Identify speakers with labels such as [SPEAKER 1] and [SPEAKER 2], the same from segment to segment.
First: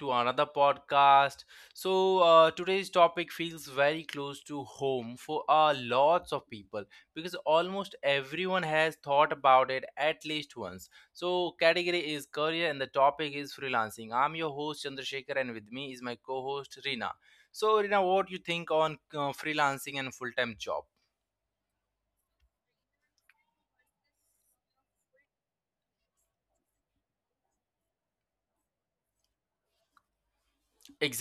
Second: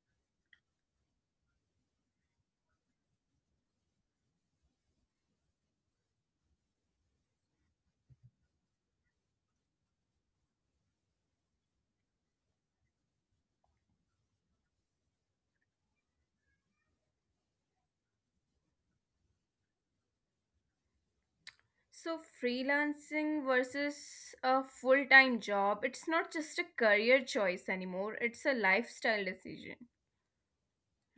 [SPEAKER 1] to another podcast. So, today's topic feels very close to home for lots of people because almost everyone has thought about it at least once. So, category is career and the topic is freelancing. I'm your host, Chandrasekhar, and with me is my co host, Rina. So, Rina, what do you think on freelancing and full time job?
[SPEAKER 2] So, freelancing versus a full time job, it's not just a career choice anymore, it's a lifestyle decision,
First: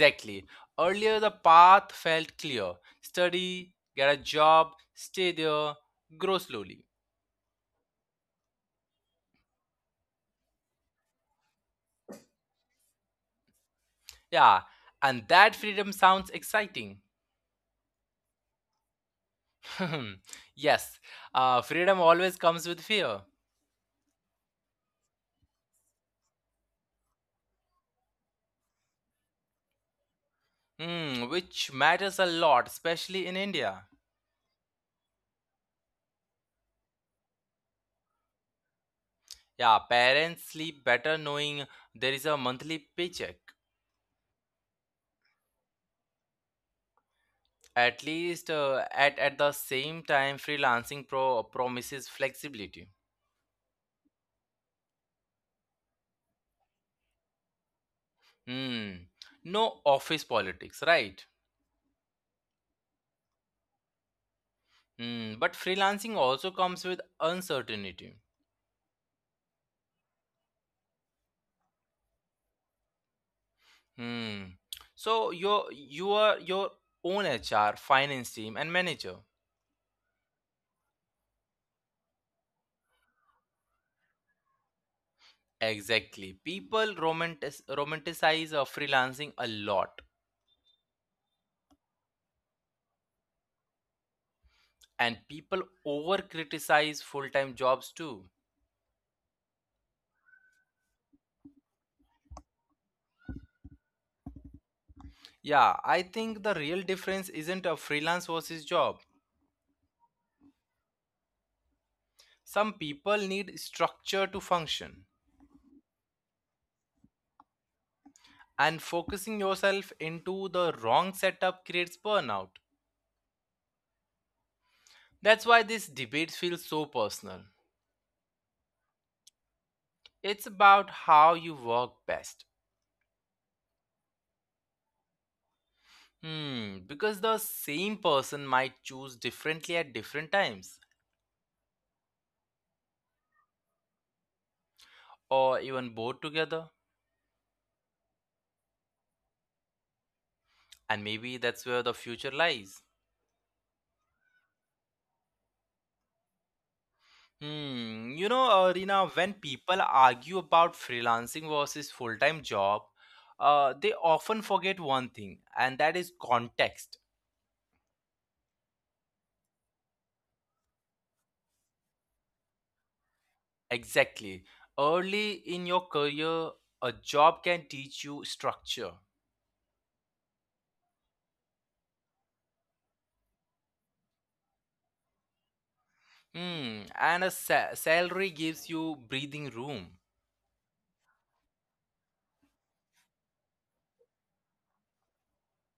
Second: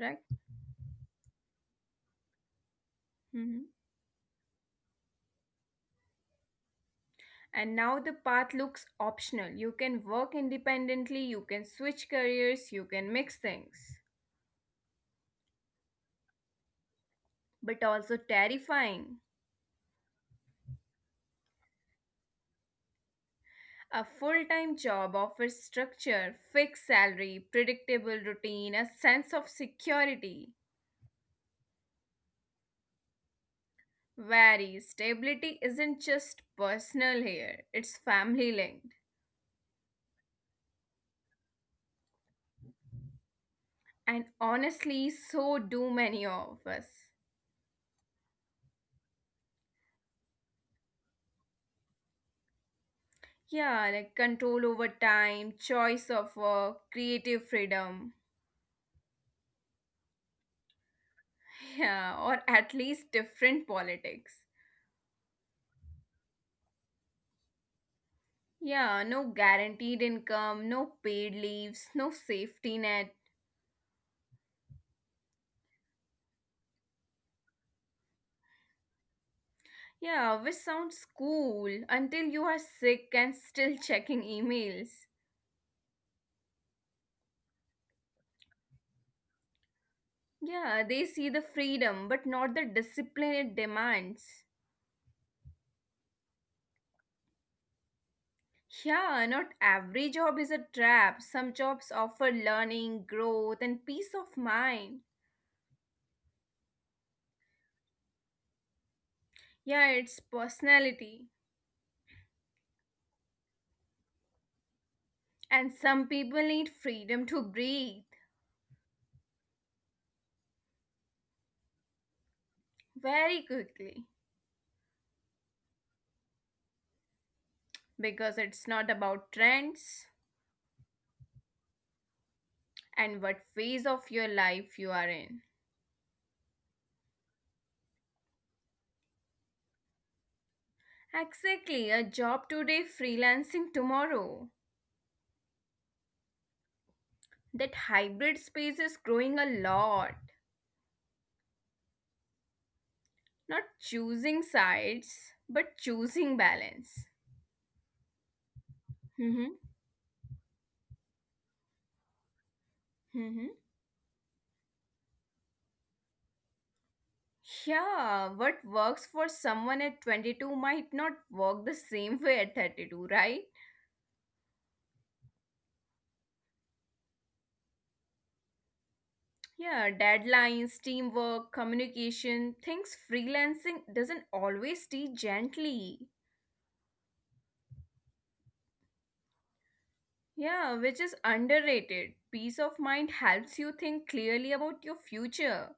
[SPEAKER 2] right?
[SPEAKER 1] Earlier, the path felt clear,
[SPEAKER 2] hmm
[SPEAKER 1] study, get a job, stay there, grow slowly.
[SPEAKER 2] And now the path looks optional. You can work independently, you can switch careers, you can mix things,
[SPEAKER 1] Yeah, and that freedom sounds exciting.
[SPEAKER 2] but also terrifying.
[SPEAKER 1] Yes, freedom always comes with fear.
[SPEAKER 2] A full time job offers structure, fixed salary, predictable routine, a sense of security.
[SPEAKER 1] Hmm, which matters a lot, especially in India.
[SPEAKER 2] Very stability isn't just personal here, it's family linked.
[SPEAKER 1] Yeah, parents sleep better knowing there is a monthly paycheck.
[SPEAKER 2] And honestly, so do many of us.
[SPEAKER 1] At the same time, promises flexibility.
[SPEAKER 2] Yeah, like control over time, choice of work, creative freedom.
[SPEAKER 1] Hmm, no office politics, right?
[SPEAKER 2] Yeah, or at least different politics.
[SPEAKER 1] Mm, but freelancing also comes with uncertainty.
[SPEAKER 2] Yeah, no guaranteed income, no paid leaves, no safety net.
[SPEAKER 1] Hmm. You are your own HR, finance team, and manager.
[SPEAKER 2] Yeah, which sounds cool until you are sick and still checking emails.
[SPEAKER 1] Exactly. People romanticize freelancing a lot,
[SPEAKER 2] Yeah, they see the freedom but not the discipline it demands.
[SPEAKER 1] and people over criticize full time jobs too.
[SPEAKER 2] Yeah, not every job is a trap. Some jobs offer learning, growth, and peace of mind.
[SPEAKER 1] Yeah, I think the real difference isn't a freelance versus job.
[SPEAKER 2] Yeah, it's personality.
[SPEAKER 1] Some people need structure to function,
[SPEAKER 2] And some people need freedom to breathe
[SPEAKER 1] and focusing yourself into the wrong setup creates burnout.
[SPEAKER 2] very quickly
[SPEAKER 1] That's why this debate feels so personal.
[SPEAKER 2] because it's not about trends
[SPEAKER 1] It's about how you work best.
[SPEAKER 2] and what phase of your life you are in.
[SPEAKER 1] Hmm, because the same person might choose differently at different times,
[SPEAKER 2] Exactly, a job today, freelancing tomorrow.
[SPEAKER 1] or even both together,
[SPEAKER 2] That hybrid space is growing a lot.
[SPEAKER 1] and maybe that's where the future lies.
[SPEAKER 2] Not choosing sides, but choosing balance.
[SPEAKER 1] Reena, when
[SPEAKER 2] Mm-hmm.
[SPEAKER 1] people argue about freelancing versus full time job,
[SPEAKER 2] Mm-hmm.
[SPEAKER 1] they often forget one thing, and that is context.
[SPEAKER 2] Yeah, what works for someone at 22 might not work the same way at 32, right?
[SPEAKER 1] Exactly. Early in your career, a job can teach you structure.
[SPEAKER 2] Yeah, deadlines, teamwork, communication, things freelancing doesn't always teach gently.
[SPEAKER 1] Hmm. And a salary gives you breathing room.
[SPEAKER 2] Yeah, which is underrated. Peace of mind helps you think clearly about your future.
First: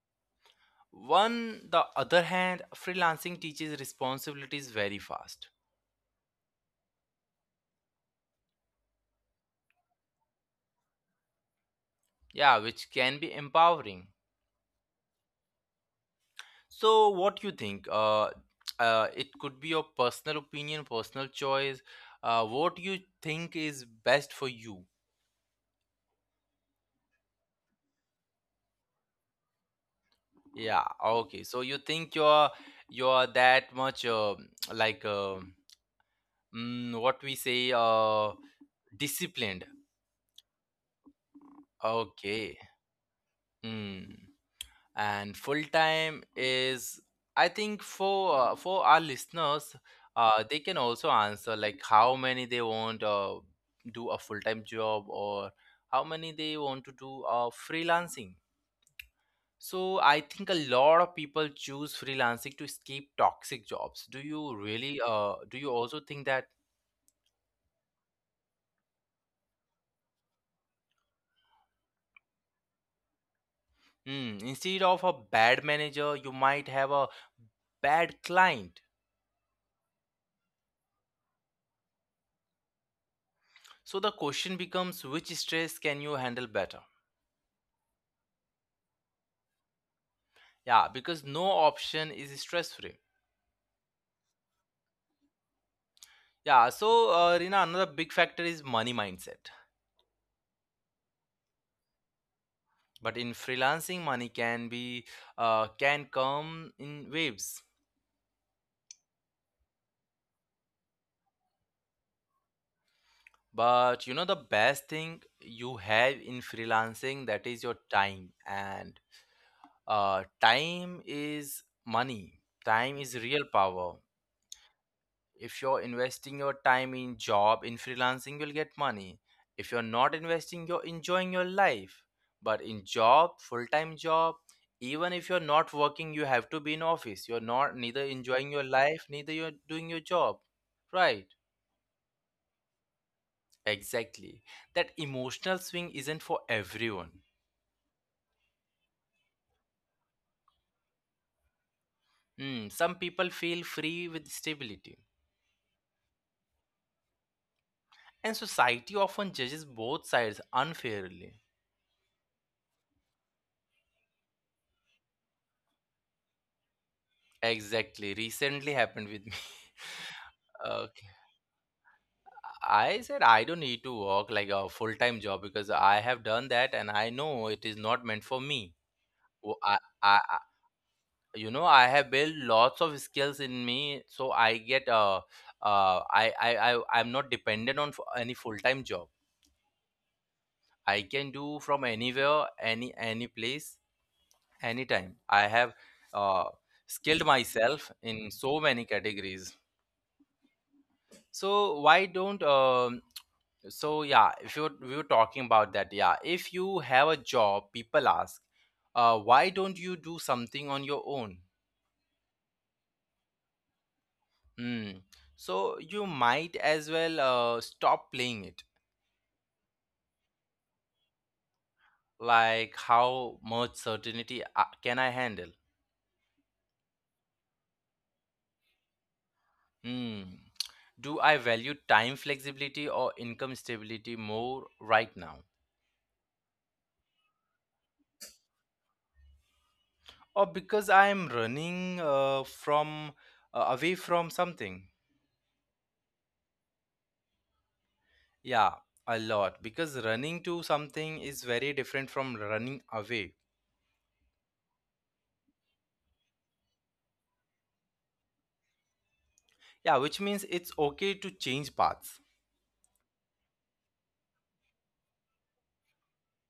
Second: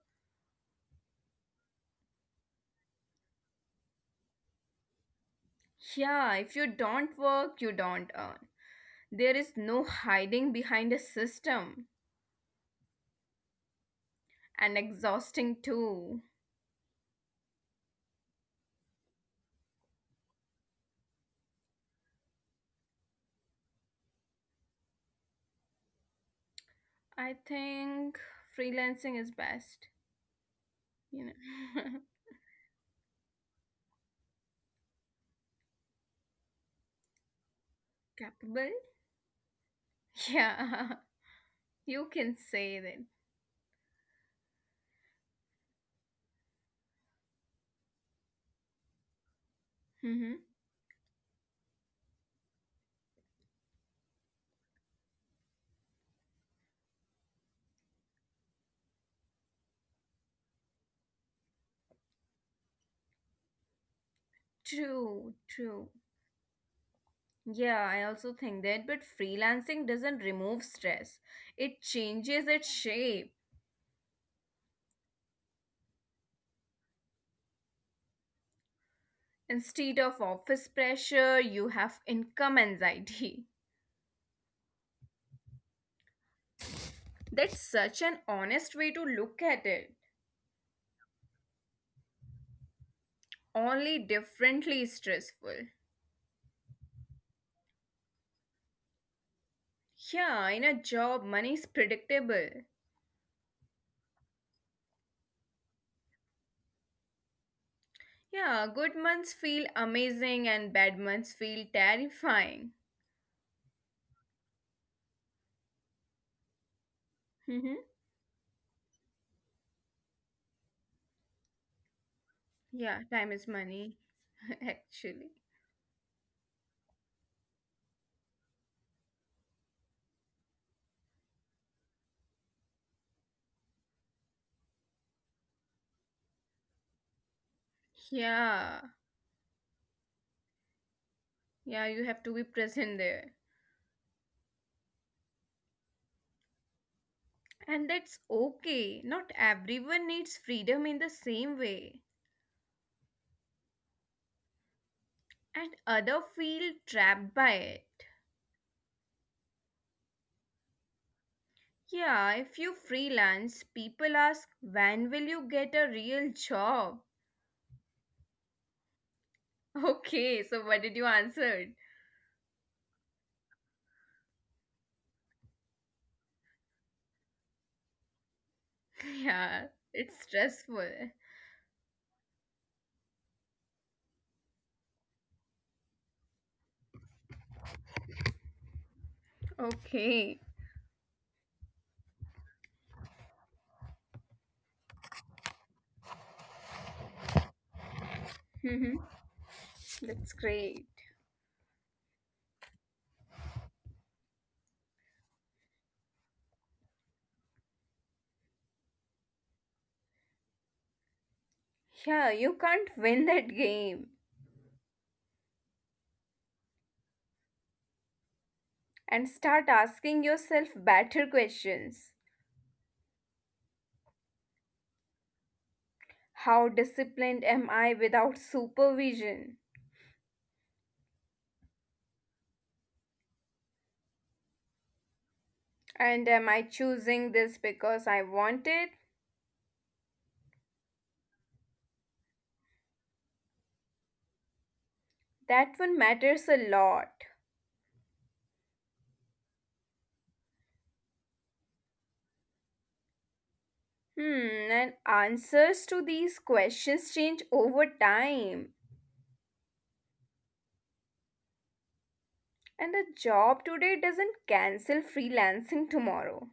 [SPEAKER 1] On the other hand, freelancing teaches responsibilities very fast.
[SPEAKER 2] Yeah, if you don't work, you don't earn. There is no hiding behind a system,
[SPEAKER 1] Yeah, which can be empowering.
[SPEAKER 2] and exhausting too.
[SPEAKER 1] So, what you think? It could be your personal opinion, personal choice. What you think is best for you?
[SPEAKER 2] I think freelancing is best.
[SPEAKER 1] Yeah.
[SPEAKER 2] you know,
[SPEAKER 1] Okay. So you think you're that much like mm, what we say
[SPEAKER 2] capable.
[SPEAKER 1] disciplined.
[SPEAKER 2] Yeah, you can
[SPEAKER 1] Okay.
[SPEAKER 2] say that.
[SPEAKER 1] Hmm. And full time is, I think for our listeners,
[SPEAKER 2] Mm-hmm.
[SPEAKER 1] they can also answer like how many they want, do a full time job, or how many they want to do freelancing. So I think a lot of people choose freelancing to escape toxic jobs.
[SPEAKER 2] True,
[SPEAKER 1] Do you also
[SPEAKER 2] true.
[SPEAKER 1] think that?
[SPEAKER 2] Yeah, I also think that, but freelancing doesn't remove stress. It changes its shape.
[SPEAKER 1] Hmm, instead of a bad manager you might have a bad client.
[SPEAKER 2] Instead of office pressure, you have income anxiety.
[SPEAKER 1] So the question becomes, which stress can you handle better?
[SPEAKER 2] That's such an honest way to look at it.
[SPEAKER 1] Yeah, because no option is stress free.
[SPEAKER 2] Only differently stressful.
[SPEAKER 1] Yeah, so Rina, another big factor is money mindset.
[SPEAKER 2] Yeah, in a job, money is predictable.
[SPEAKER 1] But in freelancing, money can be, can come in waves.
[SPEAKER 2] Yeah, good months feel amazing and bad months feel terrifying.
[SPEAKER 1] But you know the best thing you have in freelancing, that is your
[SPEAKER 2] hmm
[SPEAKER 1] time, and time is money. Time
[SPEAKER 2] Yeah,
[SPEAKER 1] is
[SPEAKER 2] time
[SPEAKER 1] real
[SPEAKER 2] is money,
[SPEAKER 1] power.
[SPEAKER 2] actually.
[SPEAKER 1] If you're investing your time in job, in freelancing, you'll get money. If you're not investing, you're enjoying your life. But in job, full-time job, even if you're not working, you have to be in office. You're not neither enjoying your
[SPEAKER 2] Yeah,
[SPEAKER 1] life, neither you're doing your job, right?
[SPEAKER 2] yeah, you have to be present there.
[SPEAKER 1] Exactly. That emotional swing isn't for everyone.
[SPEAKER 2] And that's okay. Not everyone needs freedom in the same way,
[SPEAKER 1] Hmm, some people feel free with stability,
[SPEAKER 2] and other feel trapped by it.
[SPEAKER 1] and society often judges both sides unfairly.
[SPEAKER 2] Yeah, if you freelance, people ask, when will you get a real job?
[SPEAKER 1] Exactly. Recently happened with me.
[SPEAKER 2] Okay, so what did you
[SPEAKER 1] Okay.
[SPEAKER 2] answer?
[SPEAKER 1] I said I don't need to work like a full time job because I have done that and I know it is not meant for me. Wo-
[SPEAKER 2] Yeah,
[SPEAKER 1] I,
[SPEAKER 2] it's
[SPEAKER 1] I, I-
[SPEAKER 2] stressful.
[SPEAKER 1] you know, I have built lots of skills in me, so I get I'm not dependent on any full time job.
[SPEAKER 2] Okay.
[SPEAKER 1] I can do from anywhere, any place, anytime. I have uh, skilled myself in so many categories.
[SPEAKER 2] That's great.
[SPEAKER 1] So why don't so yeah if you we were talking about that. Yeah, if you have a job, people ask, why don't you do something on your own?
[SPEAKER 2] Yeah, you can't win that game.
[SPEAKER 1] Hmm. So you might as well stop playing it.
[SPEAKER 2] And start asking yourself better questions.
[SPEAKER 1] Like, how much certainty can I handle?
[SPEAKER 2] How disciplined am I without supervision?
[SPEAKER 1] Hmm. Do I value time flexibility or income stability more right now?
[SPEAKER 2] And am I choosing this because I want it?
[SPEAKER 1] Or because I am running, from away from something?
[SPEAKER 2] That one matters a lot.
[SPEAKER 1] Yeah, a lot, because running to something is very different from running away.
[SPEAKER 2] Hmm, and answers to these questions change over time.
[SPEAKER 1] Yeah, which means it's okay to change paths.
[SPEAKER 2] And a job today doesn't cancel freelancing tomorrow.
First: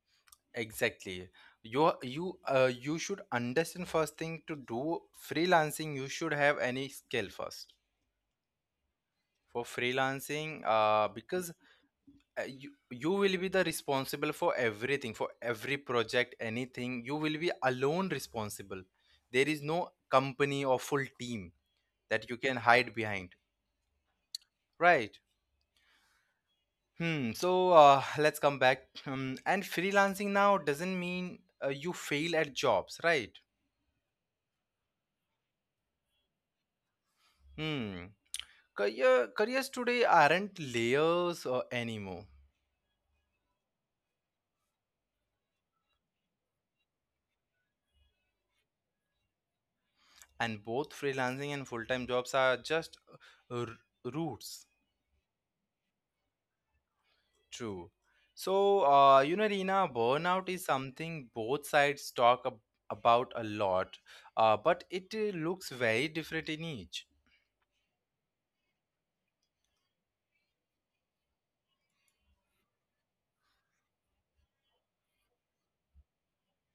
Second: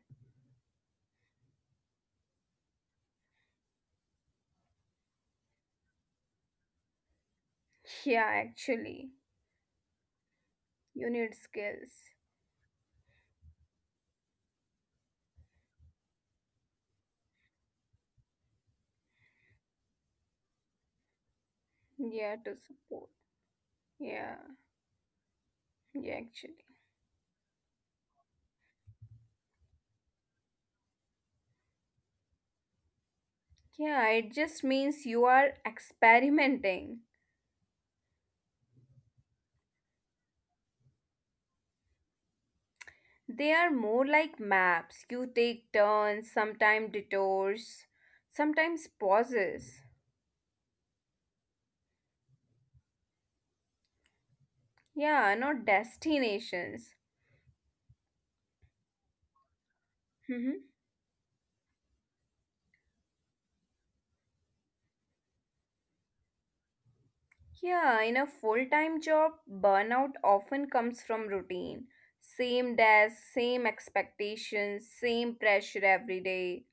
[SPEAKER 1] Exactly. You should understand, first thing to do freelancing, you should have any skill first
[SPEAKER 2] Yeah, actually,
[SPEAKER 1] for freelancing.
[SPEAKER 2] you need
[SPEAKER 1] Because
[SPEAKER 2] skills.
[SPEAKER 1] you will be the responsible for everything, for every project, anything. You will be alone responsible. There is no company or full team that you
[SPEAKER 2] Yeah,
[SPEAKER 1] can
[SPEAKER 2] to
[SPEAKER 1] hide
[SPEAKER 2] support.
[SPEAKER 1] behind.
[SPEAKER 2] Yeah.
[SPEAKER 1] Right.
[SPEAKER 2] Yeah, actually.
[SPEAKER 1] Hmm. So let's come back. And freelancing now doesn't mean you fail at jobs, right?
[SPEAKER 2] Yeah, it just means you are experimenting.
[SPEAKER 1] Hmm. Careers today aren't layers anymore,
[SPEAKER 2] They are more like maps. You take turns, sometimes detours, sometimes pauses.
[SPEAKER 1] and both freelancing and full-time jobs are just routes.
[SPEAKER 2] Yeah, not destinations.
[SPEAKER 1] True. So you know, Reena, burnout is
[SPEAKER 2] Mhm.
[SPEAKER 1] something both sides talk about a lot, but it looks very different in each.
[SPEAKER 2] Yeah, in a full time job, burnout often comes from routine. Same desk, same expectations, same pressure every day.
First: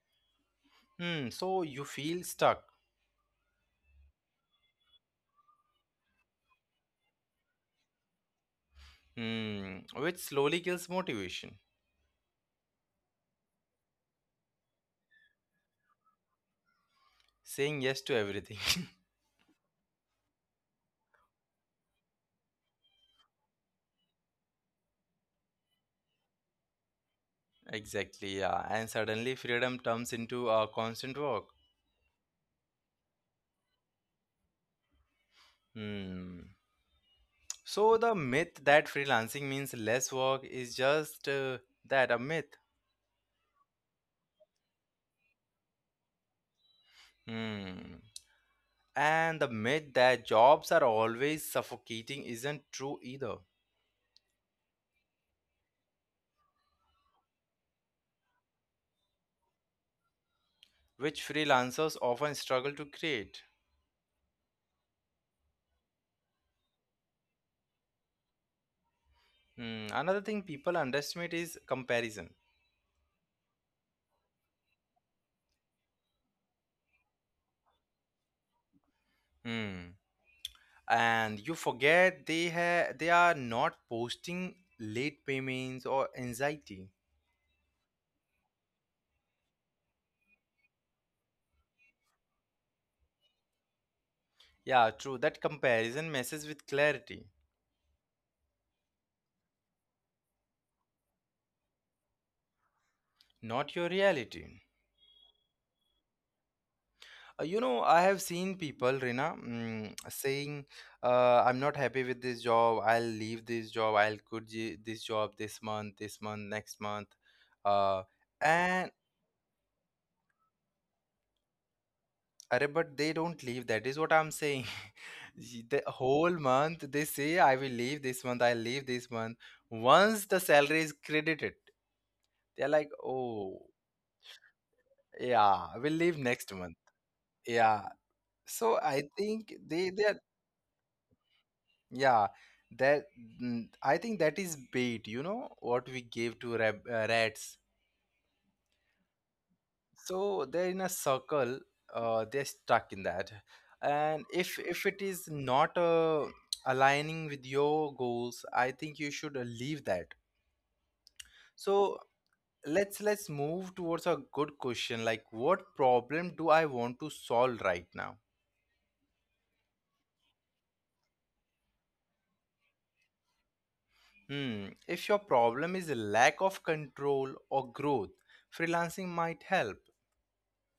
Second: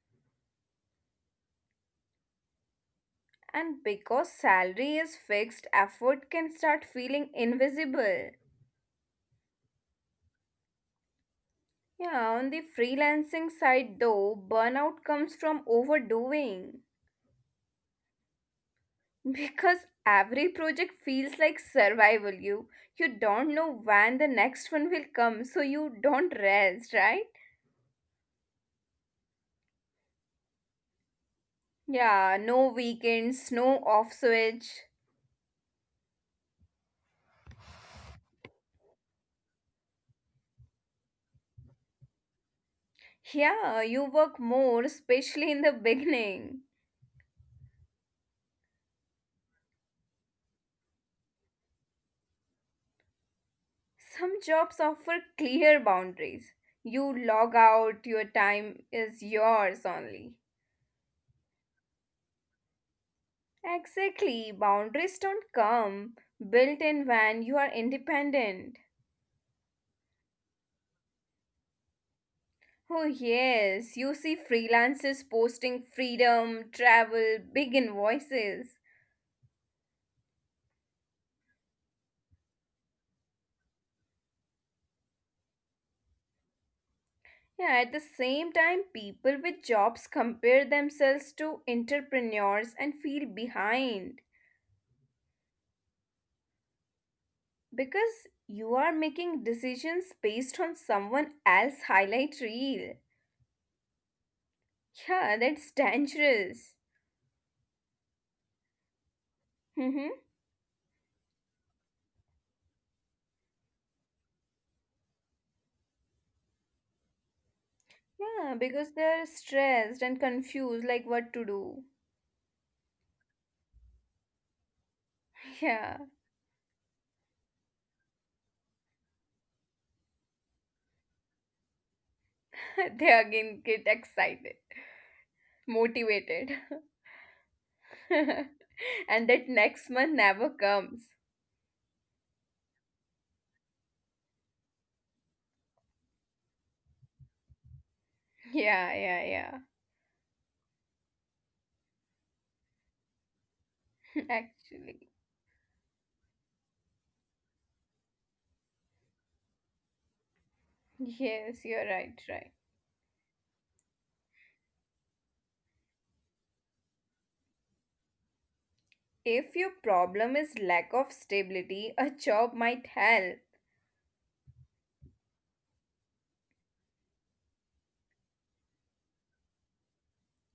[SPEAKER 1] Hmm. So you feel stuck.
[SPEAKER 2] And because salary is fixed, effort can start feeling invisible.
[SPEAKER 1] Hmm, which slowly kills motivation.
[SPEAKER 2] Yeah, on the freelancing side though, burnout comes from overdoing
[SPEAKER 1] Saying yes to everything.
[SPEAKER 2] because every project feels like survival. You don't know when the next one will come, so you don't rest, right?
[SPEAKER 1] Exactly, yeah. And suddenly freedom turns into a constant work.
[SPEAKER 2] Yeah, no weekends, no off switch.
[SPEAKER 1] Hmm. So the myth that freelancing means less work is just that a myth.
[SPEAKER 2] Yeah, you work more, especially in the beginning.
[SPEAKER 1] Hmm. And the myth that jobs are always suffocating isn't true either,
[SPEAKER 2] Some jobs offer clear boundaries. You log out, your time is yours only.
[SPEAKER 1] which freelancers often struggle to create.
[SPEAKER 2] Exactly. Boundaries don't come built in when you are independent.
[SPEAKER 1] Hmm. Another thing people underestimate is comparison.
[SPEAKER 2] Oh, yes, you see freelancers posting freedom, travel, big invoices.
[SPEAKER 1] Hmm. And you forget, they are not posting late payments or anxiety.
[SPEAKER 2] Yeah, at the same time, people with jobs compare themselves to entrepreneurs and feel behind
[SPEAKER 1] Yeah, true, that comparison messes with clarity,
[SPEAKER 2] because you are making decisions based on someone else's highlight reel.
[SPEAKER 1] not your reality.
[SPEAKER 2] Yeah, that's dangerous.
[SPEAKER 1] You know, I have seen people, Rina, saying, I'm not happy with this job, I'll leave this job, I'll quit this job, this month, this month, next month, uh,
[SPEAKER 2] Yeah,
[SPEAKER 1] and."
[SPEAKER 2] because they're stressed and confused, like what to do.
[SPEAKER 1] Arre, but they don't leave. That is what I'm saying. The whole
[SPEAKER 2] Yeah,
[SPEAKER 1] month they say, I will leave this month, I'll leave this month. Once the salary is credited, they're like,
[SPEAKER 2] they
[SPEAKER 1] oh,
[SPEAKER 2] again get excited,
[SPEAKER 1] yeah, we'll leave next month.
[SPEAKER 2] motivated,
[SPEAKER 1] Yeah. So I think
[SPEAKER 2] and that
[SPEAKER 1] they are,
[SPEAKER 2] next month never comes.
[SPEAKER 1] yeah, that, mm, I think that is bait, you know, what we gave to rab rats.
[SPEAKER 2] Yeah, yeah, yeah.
[SPEAKER 1] So they're in a circle, they're stuck in that. And if if it is
[SPEAKER 2] Actually,
[SPEAKER 1] not aligning with your goals, I think you should leave that. So
[SPEAKER 2] yes, you're right, right.
[SPEAKER 1] let's move towards a good question, like, what problem do I want to solve right now?
[SPEAKER 2] If your problem is lack of stability, a job might help,
[SPEAKER 1] Hmm, if your problem is lack of control or growth, freelancing might help.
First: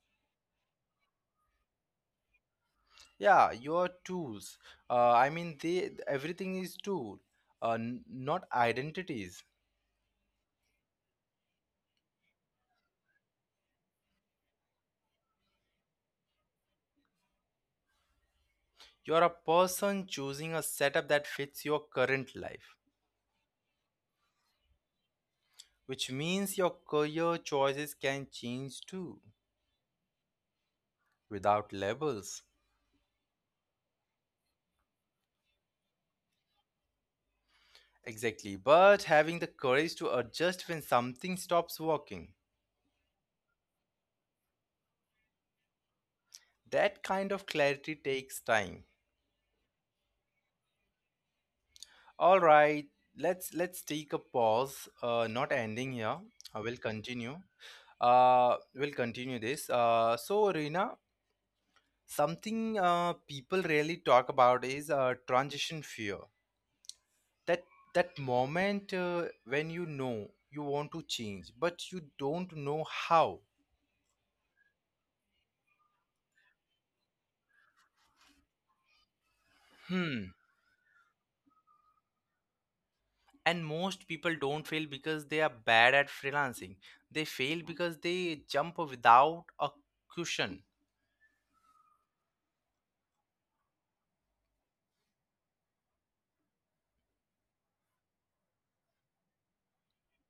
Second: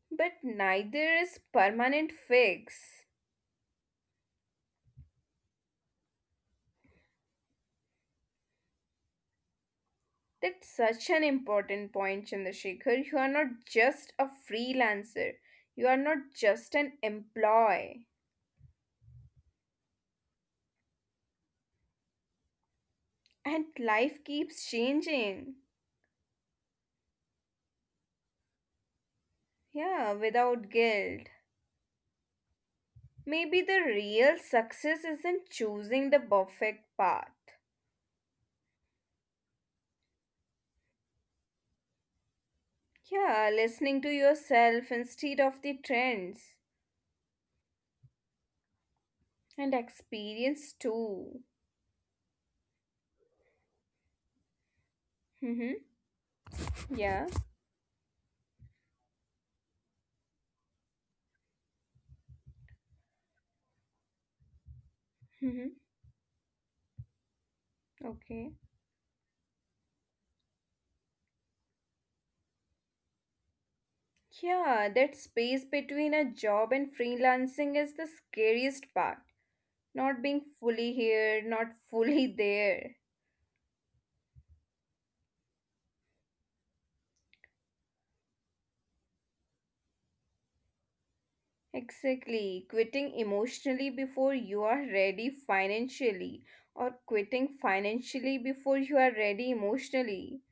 [SPEAKER 2] but neither is permanent fix.
[SPEAKER 1] Yeah, your tools, I mean, they, everything is tool, uh, n- not identities.
[SPEAKER 2] That's such an important point, Chandrasekhar. You are not just a freelancer, you are not just an employee.
[SPEAKER 1] You're a person choosing a setup that fits your current life,
[SPEAKER 2] And life keeps changing.
[SPEAKER 1] which means your career choices can change too,
[SPEAKER 2] Yeah, without guilt.
[SPEAKER 1] without labels.
[SPEAKER 2] Maybe the real success isn't choosing the perfect path.
[SPEAKER 1] Exactly, but having the courage to adjust when something stops working.
[SPEAKER 2] Yeah, listening to yourself instead of the trends
[SPEAKER 1] That kind of clarity takes time.
[SPEAKER 2] and experience too.
[SPEAKER 1] All right, let's take a pause. Not
[SPEAKER 2] Mm-hmm.
[SPEAKER 1] ending here. I will
[SPEAKER 2] Yeah.
[SPEAKER 1] continue. We'll continue this. So, Reena, something people rarely talk about is
[SPEAKER 2] Mm-hmm.
[SPEAKER 1] transition fear. That that
[SPEAKER 2] Okay.
[SPEAKER 1] moment when you know you want to change but you don't know how.
[SPEAKER 2] Yeah, that space between a job and freelancing is the scariest part. Not being
[SPEAKER 1] Hmm.
[SPEAKER 2] fully here, not fully there.
[SPEAKER 1] And most people don't fail because they are bad at freelancing, they fail because they jump without a cushion.
[SPEAKER 2] Exactly. Quitting emotionally before you are ready financially, or quitting financially before you are ready emotionally.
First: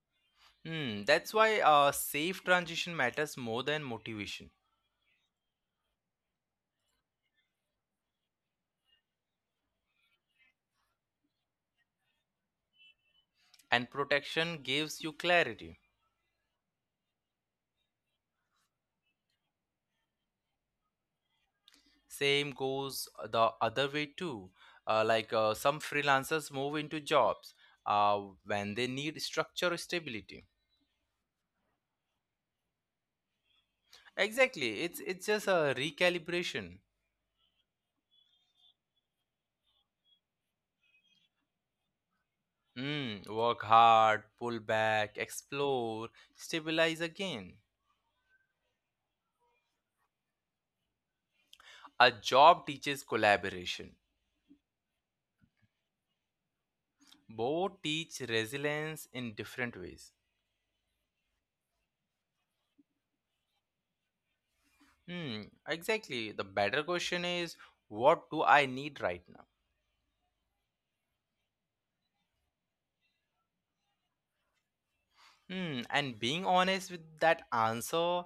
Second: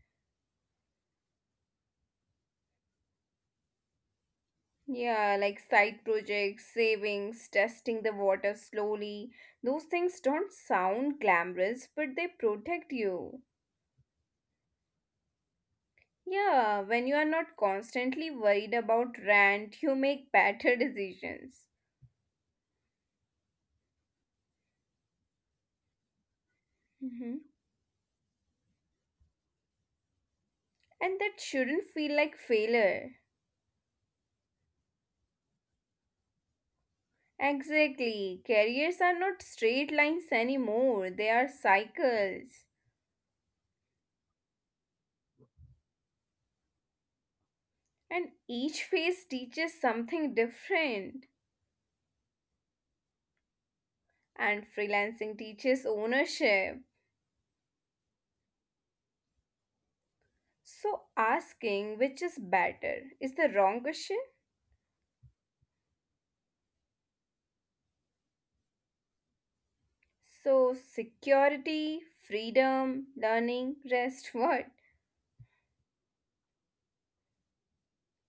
[SPEAKER 1] Hmm, that's why a safe transition matters more than motivation.
[SPEAKER 2] Yeah, like side projects, savings, testing the water slowly. Those things don't sound glamorous, but they protect you.
[SPEAKER 1] And protection gives you clarity.
[SPEAKER 2] Yeah, when you are not constantly worried about rent, you make better decisions.
[SPEAKER 1] Same goes the other way too, like some freelancers move into
[SPEAKER 2] Mhm.
[SPEAKER 1] jobs uh, when they need structure or stability.
[SPEAKER 2] And that shouldn't feel like failure.
[SPEAKER 1] Exactly. It's just a recalibration.
[SPEAKER 2] Exactly. Careers are not straight lines anymore, they are cycles.
[SPEAKER 1] Mm, work hard, pull back, explore, stabilize again.
[SPEAKER 2] And each phase teaches something different.
[SPEAKER 1] A job teaches collaboration.
[SPEAKER 2] And freelancing teaches ownership.
[SPEAKER 1] Both teach resilience in different ways.
[SPEAKER 2] So, asking which is better is the wrong question.
[SPEAKER 1] Hmm, exactly. The better question is, what do I need right now?
[SPEAKER 2] So, security, freedom, learning, rest, what?
[SPEAKER 1] Hmm, and being honest with that answer,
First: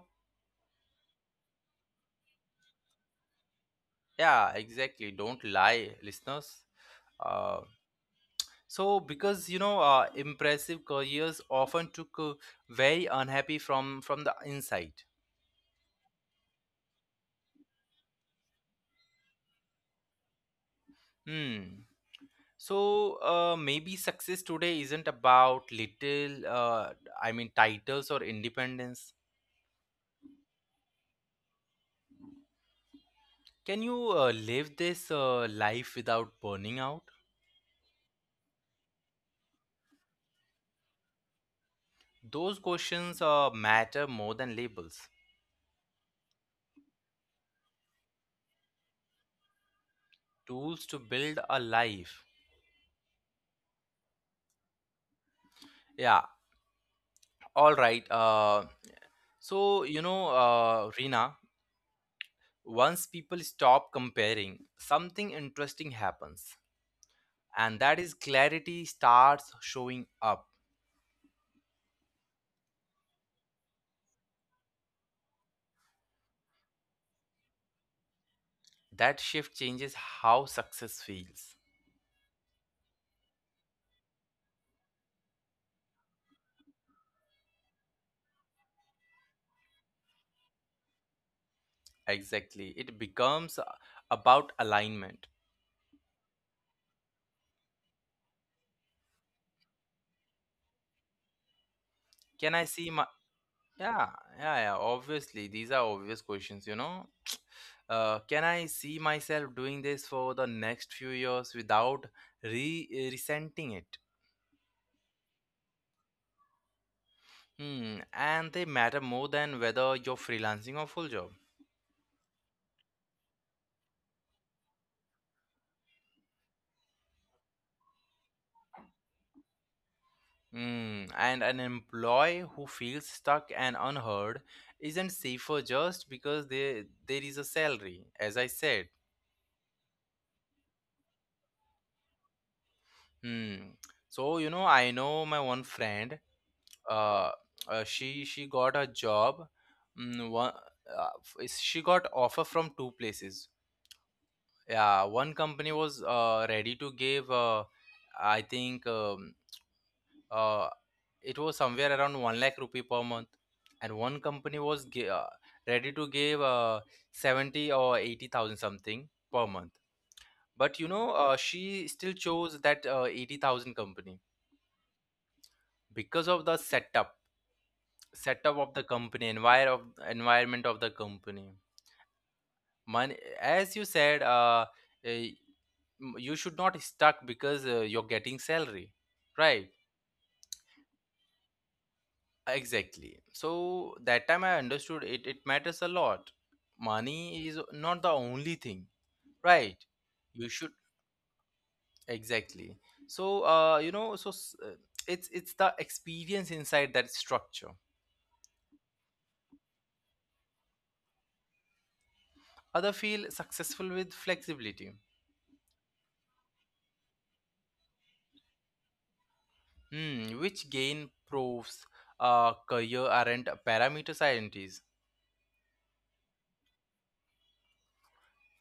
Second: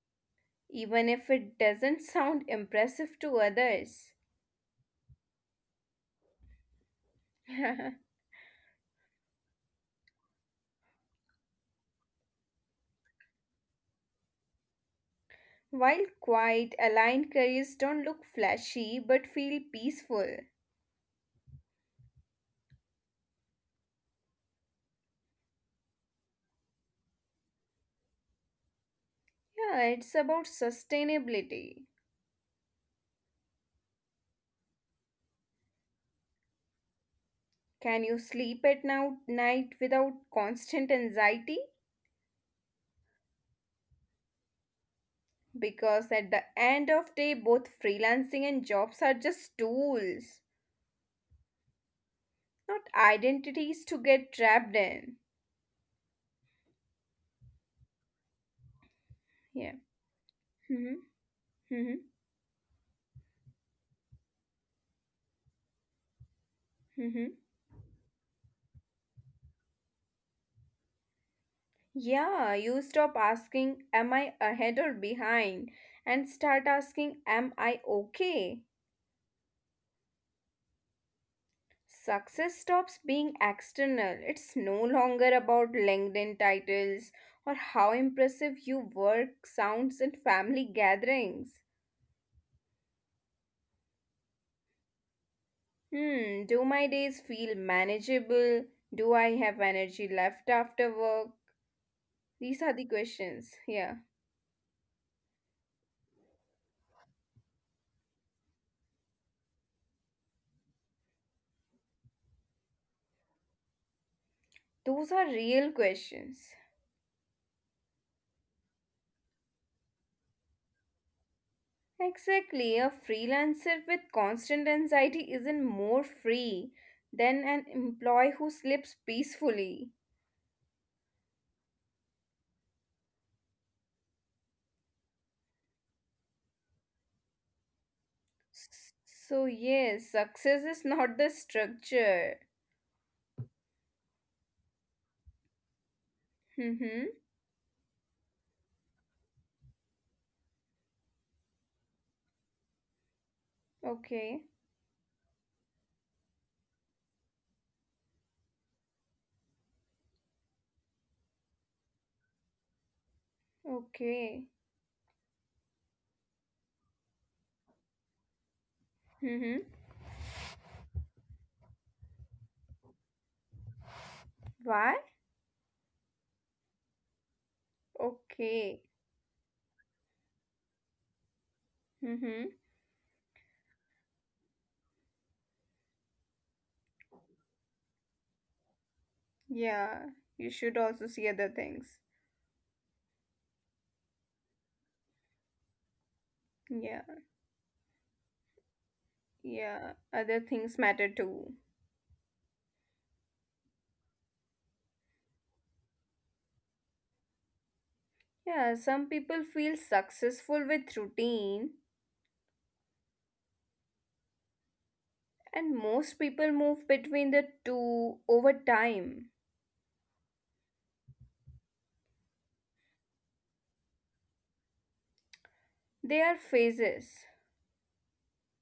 [SPEAKER 2] Even if it doesn't sound impressive to others.
[SPEAKER 1] yeah, exactly. Don't lie, listeners. Uh. So, because you know, impressive careers often took very unhappy from the inside.
[SPEAKER 2] While quiet, aligned careers don't look flashy but feel peaceful.
[SPEAKER 1] Hmm. So maybe success today isn't about little, I mean, titles or independence.
[SPEAKER 2] Yeah, it's about sustainability.
[SPEAKER 1] Can you live this life without burning out?
[SPEAKER 2] Can you sleep at now, night without constant anxiety?
[SPEAKER 1] Those questions matter more than labels.
[SPEAKER 2] Because at the end of day, both freelancing and jobs are just tools,
[SPEAKER 1] Tools to build a life.
[SPEAKER 2] not identities to get trapped in.
[SPEAKER 1] Yeah. All right.
[SPEAKER 2] Yeah.
[SPEAKER 1] So you know,
[SPEAKER 2] Mm-hmm.
[SPEAKER 1] Rina,
[SPEAKER 2] Mm-hmm.
[SPEAKER 1] once people stop comparing, something interesting happens,
[SPEAKER 2] Mm-hmm.
[SPEAKER 1] and that is, clarity starts showing up.
[SPEAKER 2] Yeah, you stop asking, am I ahead or behind? And start asking, am I okay?
[SPEAKER 1] That shift changes how success feels.
[SPEAKER 2] Success stops being external. It's no longer about LinkedIn titles or how impressive you work sounds at family gatherings.
[SPEAKER 1] Exactly. It becomes about alignment.
[SPEAKER 2] Hmm, do my days feel manageable? Do I have energy left after work?
[SPEAKER 1] Can
[SPEAKER 2] These
[SPEAKER 1] I
[SPEAKER 2] are the
[SPEAKER 1] see my.
[SPEAKER 2] questions. Yeah,
[SPEAKER 1] Yeah, yeah, yeah. Obviously, these are obvious questions, you know. Can I see myself doing this for the next few years without resenting it?
[SPEAKER 2] those are real questions.
[SPEAKER 1] Hmm, and they matter more than whether you're freelancing or full job.
[SPEAKER 2] Exactly, a freelancer with constant anxiety isn't more free than an employee who sleeps peacefully.
[SPEAKER 1] Mm, and an employee who feels stuck and unheard isn't safer just because they, there is a salary, as I said.
[SPEAKER 2] S- So, yes, success is not the structure.
[SPEAKER 1] Hmm. So, you know, I know my one friend,
[SPEAKER 2] Mm-hmm.
[SPEAKER 1] uh, she got a job. Mm, one, uh, she got offer from two places.
[SPEAKER 2] Okay.
[SPEAKER 1] Yeah, one company was ready to give, I think, um, uh, it was somewhere around 1 lakh rupee per month, and one
[SPEAKER 2] Okay.
[SPEAKER 1] company was ready to give 70 or 80,000 something per
[SPEAKER 2] Mm-hmm.
[SPEAKER 1] month. But she still chose that 80,000 company
[SPEAKER 2] Why?
[SPEAKER 1] because of the setup. Setup of
[SPEAKER 2] Okay.
[SPEAKER 1] the company, environment of the company.
[SPEAKER 2] Mm-hmm.
[SPEAKER 1] Money, as you said, eh, you should not stuck because you're getting salary, right?
[SPEAKER 2] Yeah, you should also see other things.
[SPEAKER 1] Exactly. So that time I understood it, it matters a lot.
[SPEAKER 2] Yeah,
[SPEAKER 1] Money is not the only thing, right?
[SPEAKER 2] yeah, other
[SPEAKER 1] You should,
[SPEAKER 2] things matter too.
[SPEAKER 1] exactly. So it's the experience inside that structure.
[SPEAKER 2] Yeah, some people feel successful with routine,
[SPEAKER 1] Other feel successful with flexibility.
[SPEAKER 2] and most people move between the two over time.
[SPEAKER 1] Hmm, which gain proves career aren't parameter scientists.
[SPEAKER 2] They are phases.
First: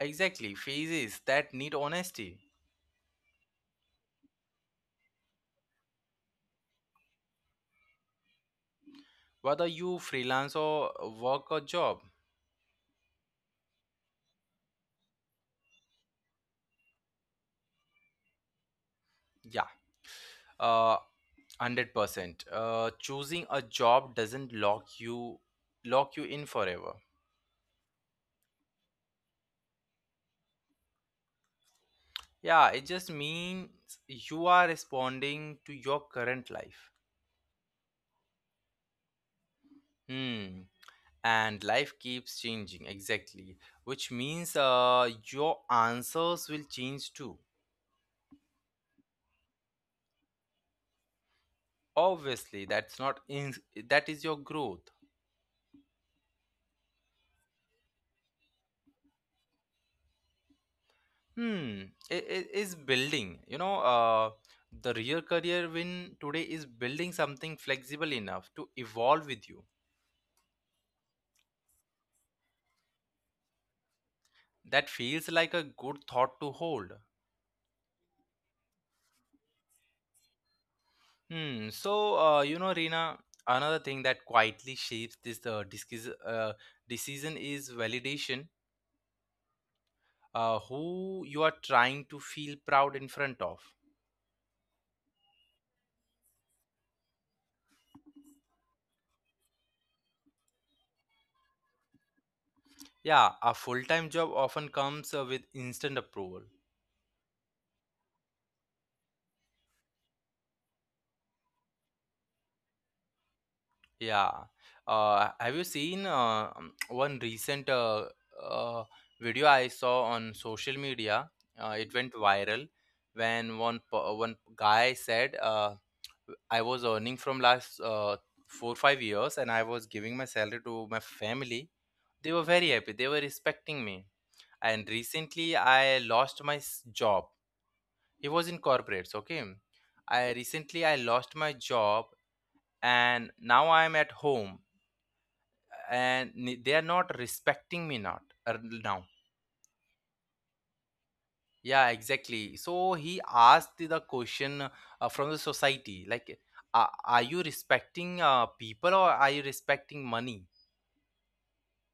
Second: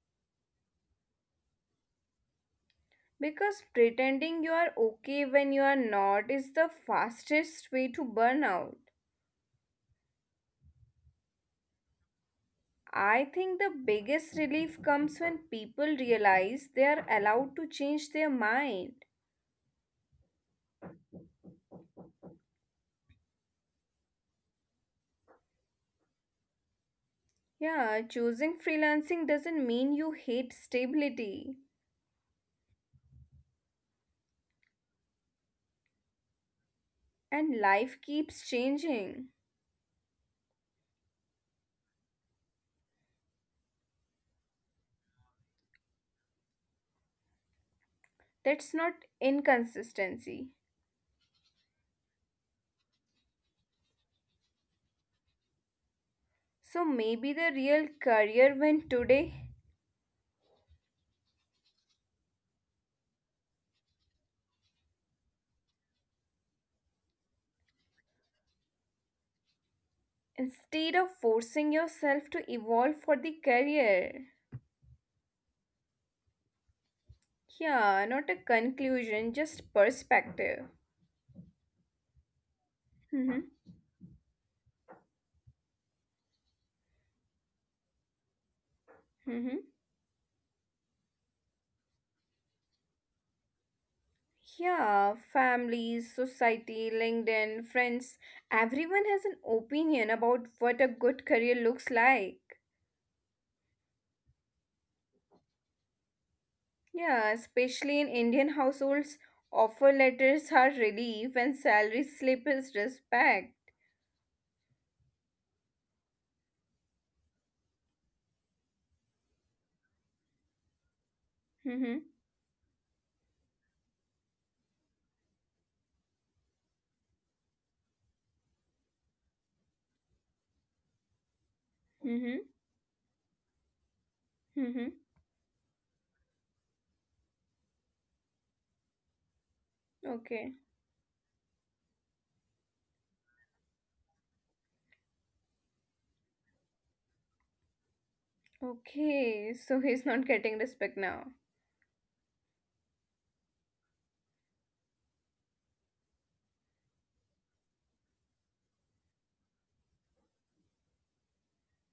[SPEAKER 1] Exactly, phases that need honesty.
[SPEAKER 2] Because pretending you are okay when you are not is the fastest way to burn out.
[SPEAKER 1] Whether you freelance or work a job.
[SPEAKER 2] I think the biggest relief comes when people realize they are allowed to change their mind.
[SPEAKER 1] Yeah. Uh, 100% choosing a job doesn't lock you in forever.
[SPEAKER 2] Yeah, choosing freelancing doesn't mean you hate stability.
[SPEAKER 1] Yeah, it just means you are responding to your current life.
[SPEAKER 2] And life keeps changing.
[SPEAKER 1] Hmm, and life keeps changing, exactly, which means your answers will change too.
[SPEAKER 2] That's not inconsistency.
[SPEAKER 1] Obviously that's not in that is your growth.
[SPEAKER 2] So maybe the real career win today
[SPEAKER 1] Hmm, it is building, the real career win today is building something flexible enough to evolve with you.
[SPEAKER 2] instead of forcing yourself to evolve for the career.
[SPEAKER 1] That feels like a good thought to hold.
[SPEAKER 2] Yeah, not a conclusion, just perspective.
[SPEAKER 1] Hmm. So, Rina,
[SPEAKER 2] Mm-hmm.
[SPEAKER 1] another thing that quietly shapes this decision is validation.
[SPEAKER 2] Mm-hmm.
[SPEAKER 1] Who you are trying to feel proud in front of.
[SPEAKER 2] Yeah, families, society, LinkedIn, friends, everyone has an opinion about what a good career looks like.
[SPEAKER 1] Yeah, a full time job often comes with instant approval.
[SPEAKER 2] Yeah, especially in Indian households, offer letters are relief and salary slip is respect.
[SPEAKER 1] Yeah. Have you seen one recent uh, video I saw on social media? It
[SPEAKER 2] Mm-hmm.
[SPEAKER 1] went viral when one guy said, "I was earning from last 4 5 years, and I was giving my salary to my family. They
[SPEAKER 2] Mm-hmm.
[SPEAKER 1] were very happy. They were respecting me.
[SPEAKER 2] Mm-hmm.
[SPEAKER 1] And recently, I lost my job. He was in corporates. Okay, I
[SPEAKER 2] Okay.
[SPEAKER 1] recently I lost my job, and now I'm at home." And they are not respecting me, not, er, now.
[SPEAKER 2] Okay. So he's not getting respect now.
[SPEAKER 1] Yeah, exactly. So he asked the question, from the society, like, "A- "are you respecting people, or are you respecting money?"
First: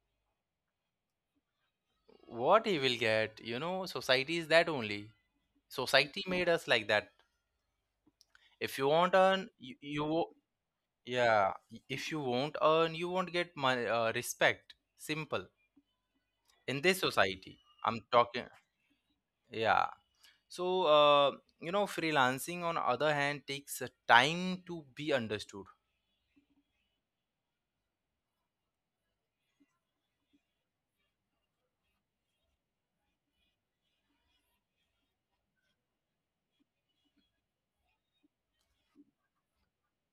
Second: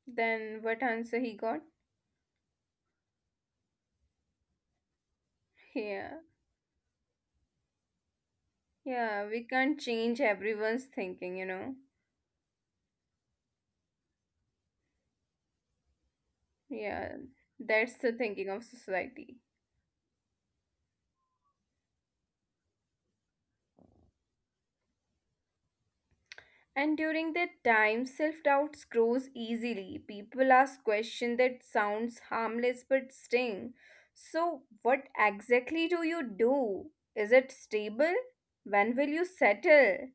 [SPEAKER 2] Then what answer he got?
[SPEAKER 1] What he will get? You know, society is that only.
[SPEAKER 2] Yeah,
[SPEAKER 1] Society made us like that. If you won't
[SPEAKER 2] yeah, we
[SPEAKER 1] earn you,
[SPEAKER 2] can't
[SPEAKER 1] you
[SPEAKER 2] change
[SPEAKER 1] wo-
[SPEAKER 2] everyone's thinking,
[SPEAKER 1] Yeah, if you won't earn, you won't get money, respect, simple, in this
[SPEAKER 2] Yeah,
[SPEAKER 1] society.
[SPEAKER 2] that's
[SPEAKER 1] I'm
[SPEAKER 2] the
[SPEAKER 1] talking.
[SPEAKER 2] thinking of society.
[SPEAKER 1] Yeah. So, freelancing on other hand takes a time to be understood.
[SPEAKER 2] And during that time, self doubts grows easily. People ask questions that sounds harmless but sting. So, what exactly do you do? Is it stable? When will you settle?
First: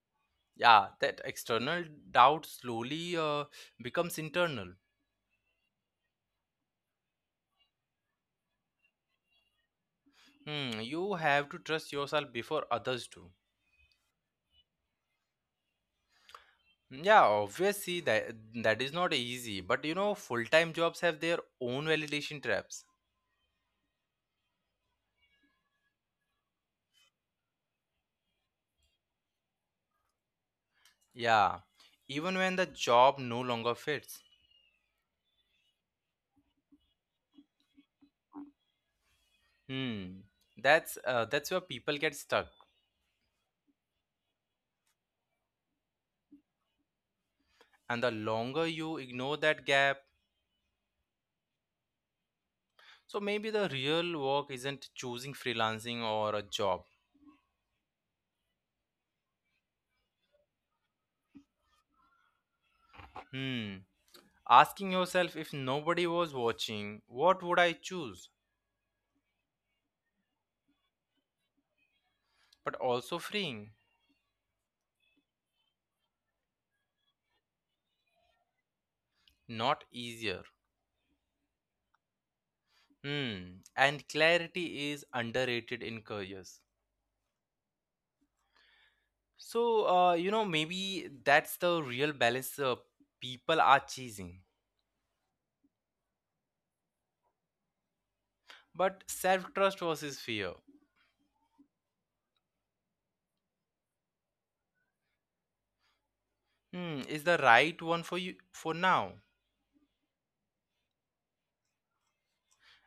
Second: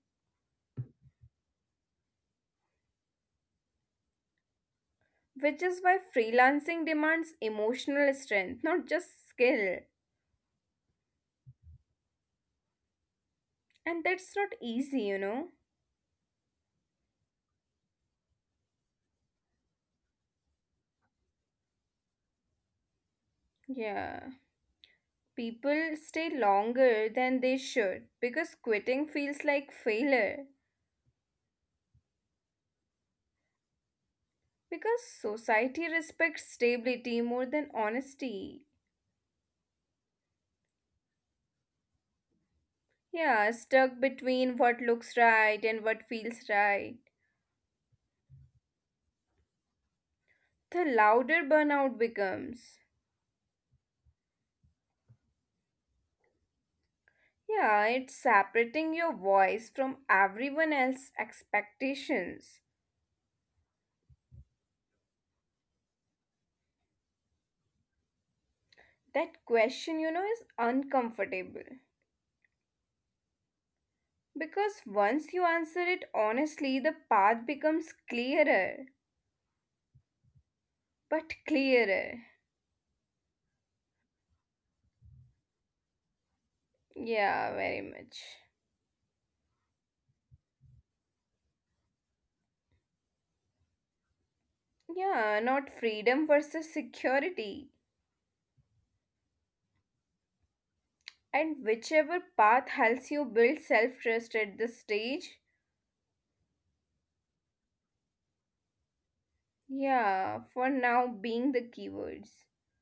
[SPEAKER 1] Yeah, that external doubt slowly becomes internal.
[SPEAKER 2] Which is why freelancing demands emotional strength, not just skill.
[SPEAKER 1] Hmm, you have to trust yourself before others do.
[SPEAKER 2] And that's not easy,
[SPEAKER 1] Yeah, obviously that is not easy, but you know, full-time jobs have their own validation traps.
[SPEAKER 2] Yeah. People stay longer than they should because quitting feels like failure.
[SPEAKER 1] Yeah, even when the job no longer fits.
[SPEAKER 2] Because society respects stability more than honesty.
[SPEAKER 1] Hmm, that's where people get stuck.
[SPEAKER 2] Yeah, stuck between what looks right and what feels right.
[SPEAKER 1] And the longer you ignore that gap.
[SPEAKER 2] The louder burnout becomes.
[SPEAKER 1] So maybe the real work isn't choosing freelancing or a job.
[SPEAKER 2] Yeah, it's separating your voice from everyone else's expectations.
[SPEAKER 1] Hmm. Asking yourself, if nobody was watching, what would I choose?
[SPEAKER 2] That question, is uncomfortable.
[SPEAKER 1] But also freeing,
[SPEAKER 2] Because once you answer it honestly, the path becomes clearer.
[SPEAKER 1] not easier.
[SPEAKER 2] But clearer.
[SPEAKER 1] Hmm. And clarity is underrated in careers.
[SPEAKER 2] Yeah, very much.
[SPEAKER 1] So, maybe that's the real balance people are chasing.
[SPEAKER 2] Yeah, not freedom versus security.
[SPEAKER 1] But self trust versus fear.
[SPEAKER 2] And whichever path helps you build self trust at this stage,
[SPEAKER 1] Hmm. Is the right one for you for now?
[SPEAKER 2] yeah, for now being the keywords.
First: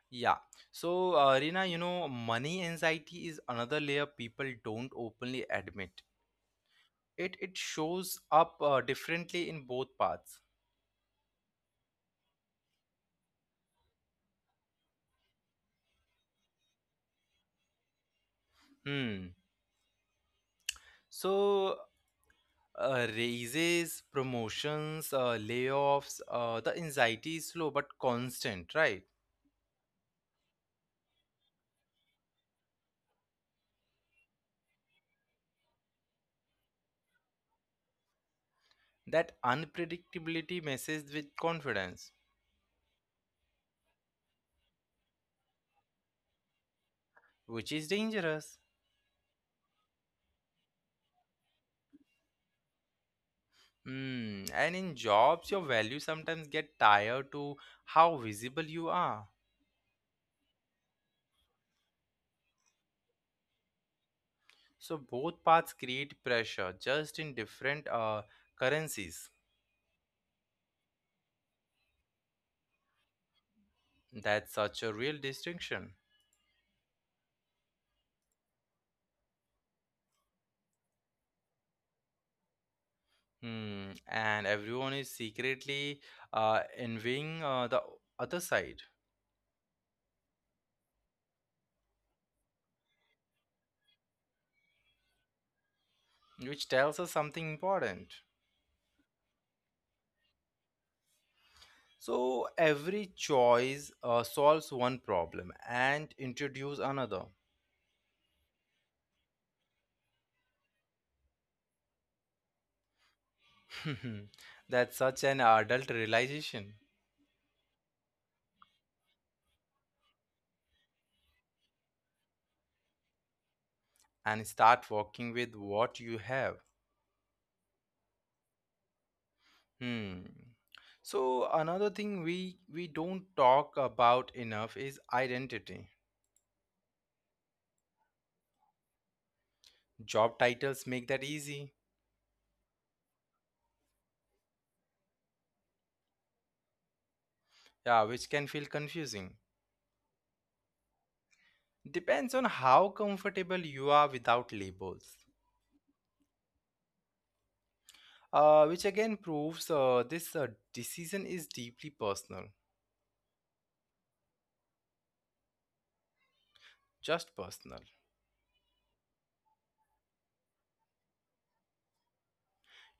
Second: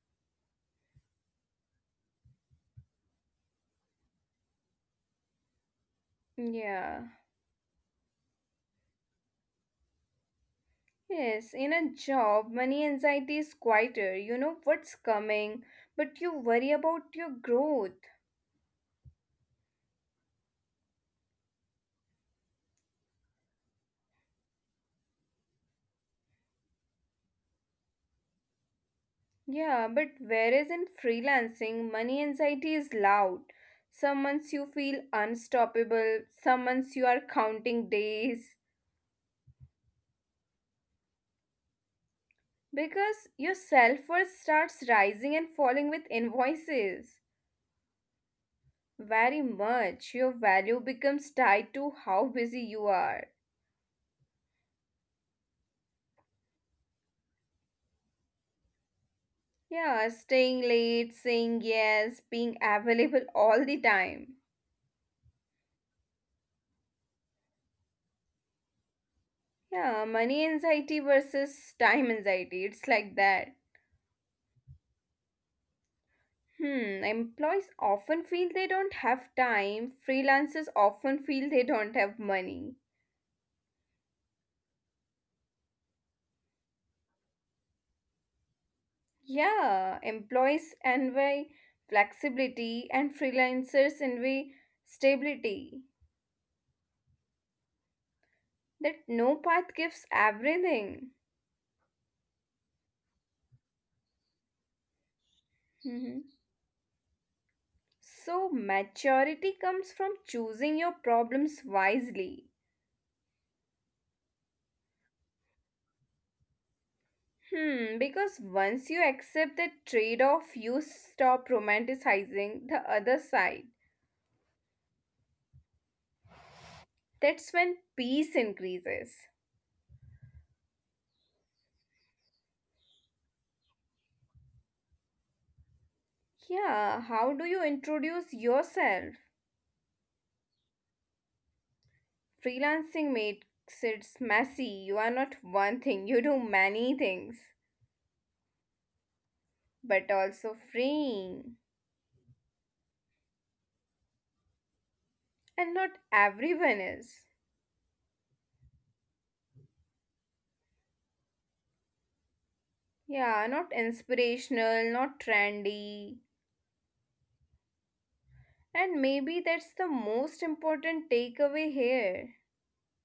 [SPEAKER 1] Yeah. So, Rina, you know, money anxiety is another layer people don't openly admit.
[SPEAKER 2] Yeah.
[SPEAKER 1] It shows up differently in both paths.
[SPEAKER 2] Yes, in a job, money anxiety is quieter. You know what's coming, but you worry about your growth.
[SPEAKER 1] Hmm. So, raises, promotions, layoffs, the anxiety is slow but constant, right?
[SPEAKER 2] Yeah, but whereas in freelancing, money anxiety is loud. Some months you feel unstoppable, some months you are counting days
[SPEAKER 1] That unpredictability messes with confidence,
[SPEAKER 2] because your self worth starts rising and falling with invoices.
[SPEAKER 1] which is dangerous.
[SPEAKER 2] Very much. Your value becomes tied to how busy you are.
[SPEAKER 1] Hmm. And in jobs, your value sometimes get tied to how visible you are.
[SPEAKER 2] Yeah, staying late, saying yes, being available all the time.
[SPEAKER 1] So both paths create pressure, just in different currencies.
[SPEAKER 2] Yeah, money anxiety versus time anxiety. It's like that.
[SPEAKER 1] That's such a real distinction.
[SPEAKER 2] Hmm, employees often feel they don't have time. Freelancers often feel they don't have money.
[SPEAKER 1] Hmm. And everyone is secretly envying the other side,
[SPEAKER 2] Yeah, employees envy flexibility and freelancers envy stability.
[SPEAKER 1] which tells us something important.
[SPEAKER 2] That no path gives everything.
[SPEAKER 1] So every choice solves one problem and
[SPEAKER 2] Mhm.
[SPEAKER 1] introduce another.
[SPEAKER 2] So, maturity comes from choosing your problems wisely.
[SPEAKER 1] That's such an adult realization.
[SPEAKER 2] Hmm, because once you accept the trade off, you stop romanticizing the other side.
[SPEAKER 1] And start working with what you have.
[SPEAKER 2] That's when peace increases.
[SPEAKER 1] Hmm. So another thing we don't talk about enough is identity.
[SPEAKER 2] Yeah, how do you introduce yourself?
[SPEAKER 1] Job titles make that easy.
[SPEAKER 2] Freelancing makes it messy. You are not one thing, you do many things,
[SPEAKER 1] Yeah, which can feel confusing.
[SPEAKER 2] but also freeing.
[SPEAKER 1] Depends on how comfortable you are without labels.
[SPEAKER 2] And not everyone is.
[SPEAKER 1] Which again proves this decision is deeply personal,
[SPEAKER 2] Yeah, not inspirational, not trendy.
[SPEAKER 1] just personal.
[SPEAKER 2] And maybe that's the most important takeaway here.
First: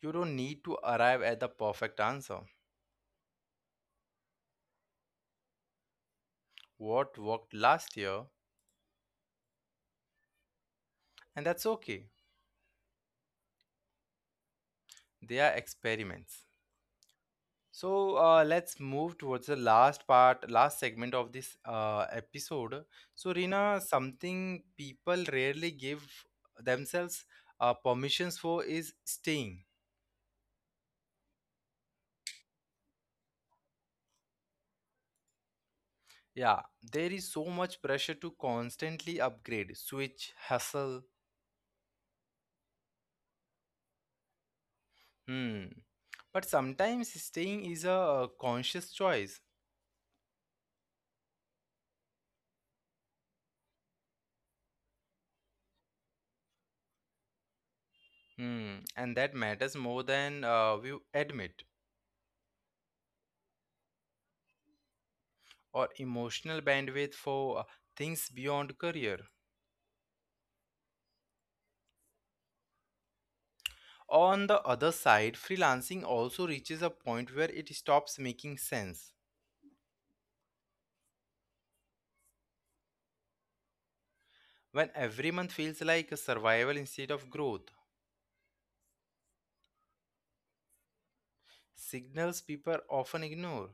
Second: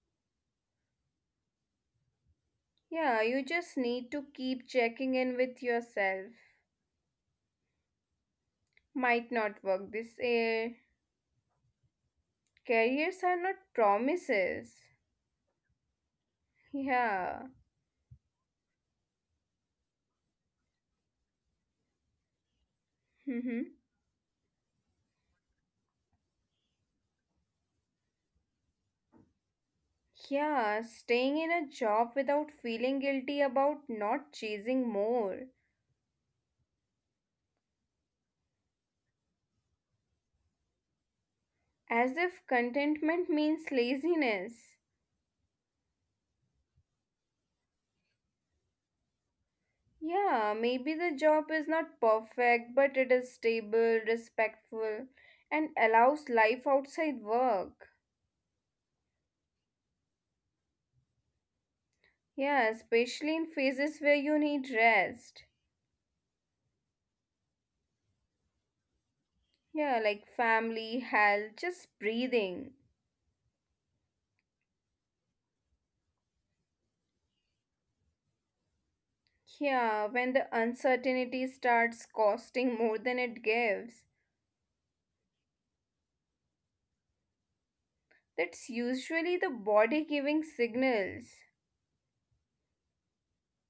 [SPEAKER 1] You don't need to arrive at the perfect answer.
[SPEAKER 2] Yeah, you just need to keep checking in with yourself.
[SPEAKER 1] What worked last year,
[SPEAKER 2] Might not work this year.
[SPEAKER 1] and that's okay.
[SPEAKER 2] Careers are not promises.
[SPEAKER 1] They are experiments.
[SPEAKER 2] Yeah.
[SPEAKER 1] So let's move towards the last part, last segment of this episode. So, Rina, something people rarely give themselves permissions for is staying.
[SPEAKER 2] Yeah, staying in a job without feeling guilty about not chasing more.
[SPEAKER 1] Yeah, there is so much pressure to constantly upgrade, switch, hustle.
[SPEAKER 2] As if contentment means laziness.
[SPEAKER 1] Hmm. But sometimes staying is a conscious choice.
[SPEAKER 2] Yeah, maybe the job is not perfect, but it is stable, respectful, and allows life outside work.
[SPEAKER 1] Hmm. And that matters more than we admit,
[SPEAKER 2] Yeah, especially in phases where you need rest.
[SPEAKER 1] or emotional bandwidth for things beyond career.
[SPEAKER 2] Yeah, like family, health, just breathing.
[SPEAKER 1] On the other side, freelancing also reaches a point where it stops making sense.
[SPEAKER 2] Yeah, when the uncertainty starts costing more than it gives.
[SPEAKER 1] When every month feels like a survival instead of growth,
[SPEAKER 2] That's usually the body giving signals.
[SPEAKER 1] signals people often ignore.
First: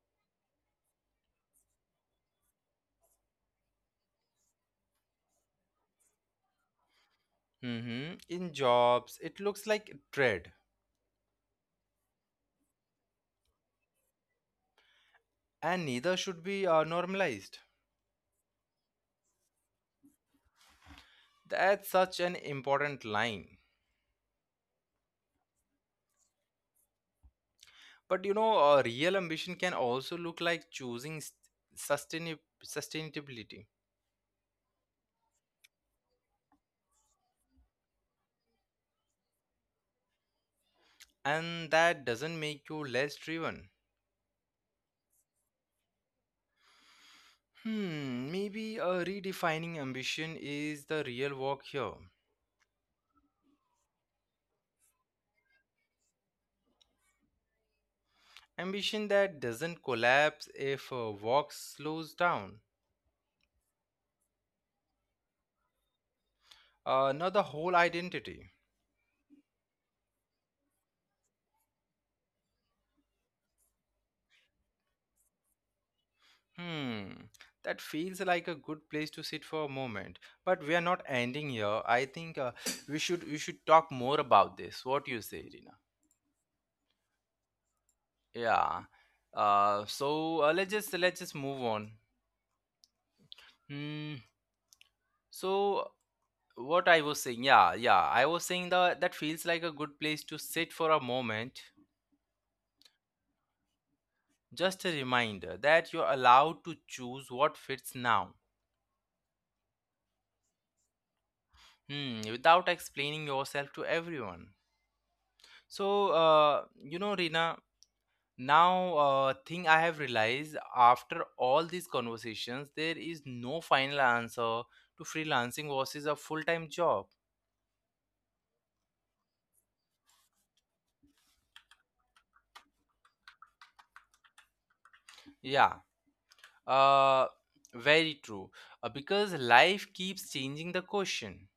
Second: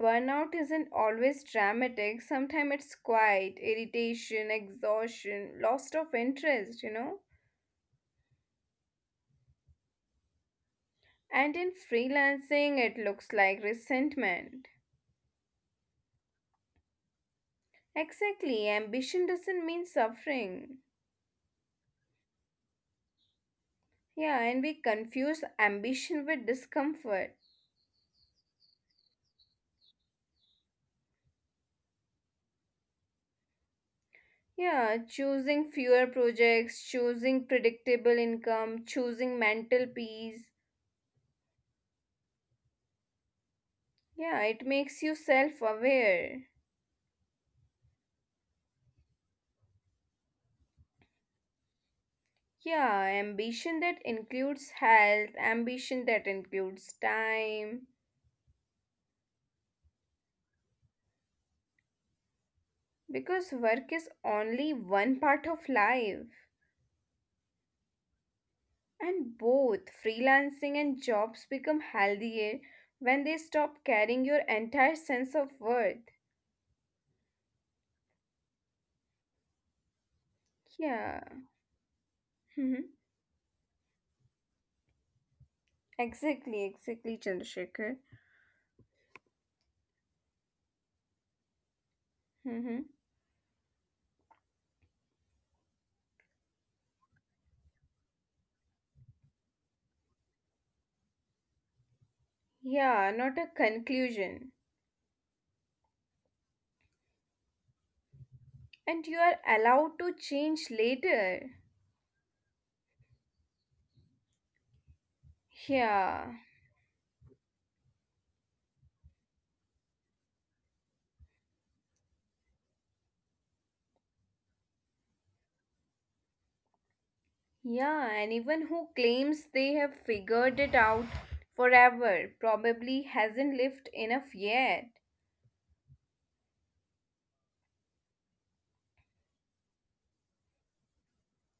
[SPEAKER 2] Burnout isn't always dramatic, sometimes it's quiet, irritation, exhaustion, loss of interest,
[SPEAKER 1] Mhm. In jobs, it looks like dread,
[SPEAKER 2] And in freelancing, it looks like resentment.
[SPEAKER 1] and neither should be normalized.
[SPEAKER 2] Exactly, ambition doesn't mean suffering.
[SPEAKER 1] That's such an important line.
[SPEAKER 2] Yeah, and we confuse ambition with discomfort.
[SPEAKER 1] But you know, real ambition can also look like choosing sustainability,
[SPEAKER 2] Yeah, choosing fewer projects, choosing predictable income, choosing mental peace.
[SPEAKER 1] and that doesn't make you less driven.
[SPEAKER 2] Yeah, it makes you self aware.
[SPEAKER 1] Hmm, maybe a redefining ambition is the real walk here.
[SPEAKER 2] Yeah, ambition that includes health, ambition that includes time.
[SPEAKER 1] Ambition that doesn't collapse if a walk slows down,
[SPEAKER 2] Because work is only one part of life.
[SPEAKER 1] not the whole identity.
[SPEAKER 2] And both freelancing and jobs become healthier when they stop carrying your entire sense of worth.
[SPEAKER 1] Hmm, that feels like a good place to sit for a moment. But we are not
[SPEAKER 2] Yeah.
[SPEAKER 1] ending here. I think
[SPEAKER 2] Mm-hmm.
[SPEAKER 1] we should talk more about this. What do you say, Rina?
[SPEAKER 2] Exactly, exactly, Chandrasekhar.
[SPEAKER 1] Yeah. So let's just move on.
[SPEAKER 2] Mm-hmm.
[SPEAKER 1] Hmm. So what I was saying, yeah, yeah, I was saying that that feels like a good place to sit for a moment.
[SPEAKER 2] Yeah, not a conclusion.
[SPEAKER 1] Just a reminder that you're allowed to choose what fits now,
[SPEAKER 2] And you are allowed to change later.
[SPEAKER 1] hmm, without explaining yourself to everyone. So,
[SPEAKER 2] Yeah.
[SPEAKER 1] Rina, now thing I have realized after all these conversations, there is no final answer to freelancing versus a full-time job.
[SPEAKER 2] Yeah, anyone who claims they have figured it out forever probably hasn't lived enough yet.
[SPEAKER 1] Yeah, uh, very true. Because life keeps changing the question.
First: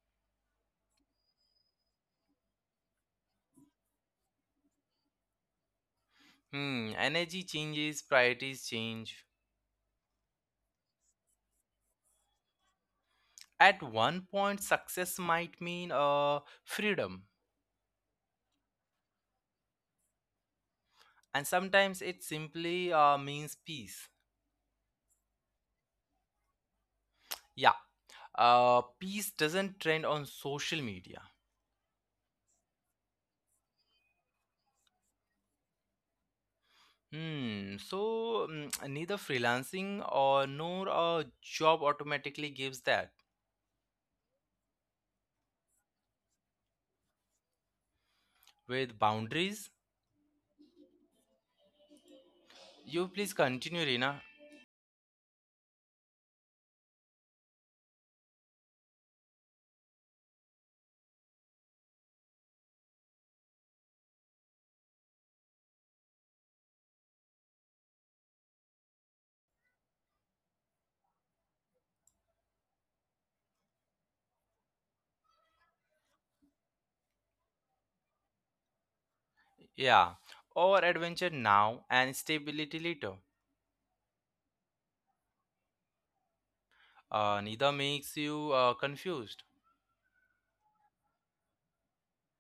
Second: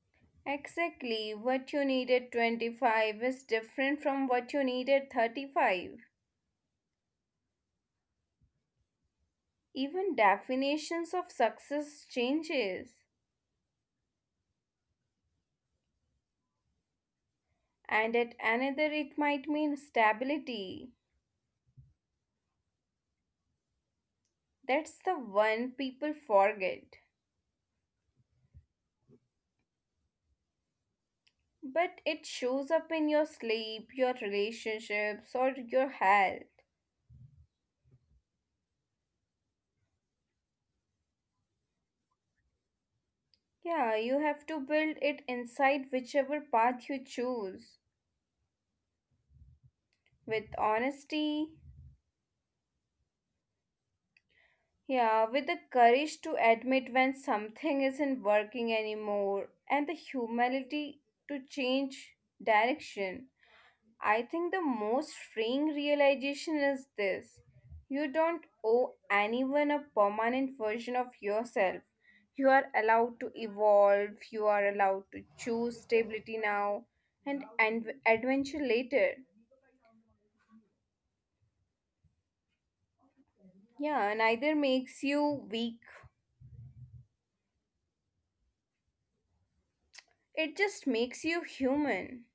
[SPEAKER 2] Exactly, what you need at 25 is different from what you need at 35.
[SPEAKER 1] Hmm, energy changes, priorities change.
[SPEAKER 2] Even definitions of success changes.
[SPEAKER 1] At one point, success might mean freedom,
[SPEAKER 2] And at another it might mean stability.
[SPEAKER 1] and sometimes it simply means peace.
[SPEAKER 2] That's the one people forget.
[SPEAKER 1] Yeah, peace doesn't trend on social media.
[SPEAKER 2] But it shows up in your sleep, your relationships, or your health.
[SPEAKER 1] Hmm, so neither freelancing or nor a job automatically gives that.
[SPEAKER 2] Yeah, you have to build it inside whichever path you choose.
[SPEAKER 1] With boundaries,
[SPEAKER 2] With honesty,
[SPEAKER 1] you please continue, Rina.
[SPEAKER 2] yeah, with the courage to admit when something isn't working anymore, and the humility to change direction. I think the most freeing realization is this you don't owe anyone a permanent version of yourself. You are allowed to evolve, you are allowed to choose stability now and adventure later.
[SPEAKER 1] Yeah, or adventure now and stability later.
[SPEAKER 2] Yeah, neither makes you weak,
[SPEAKER 1] Neither makes you confused.
[SPEAKER 2] it just makes you human.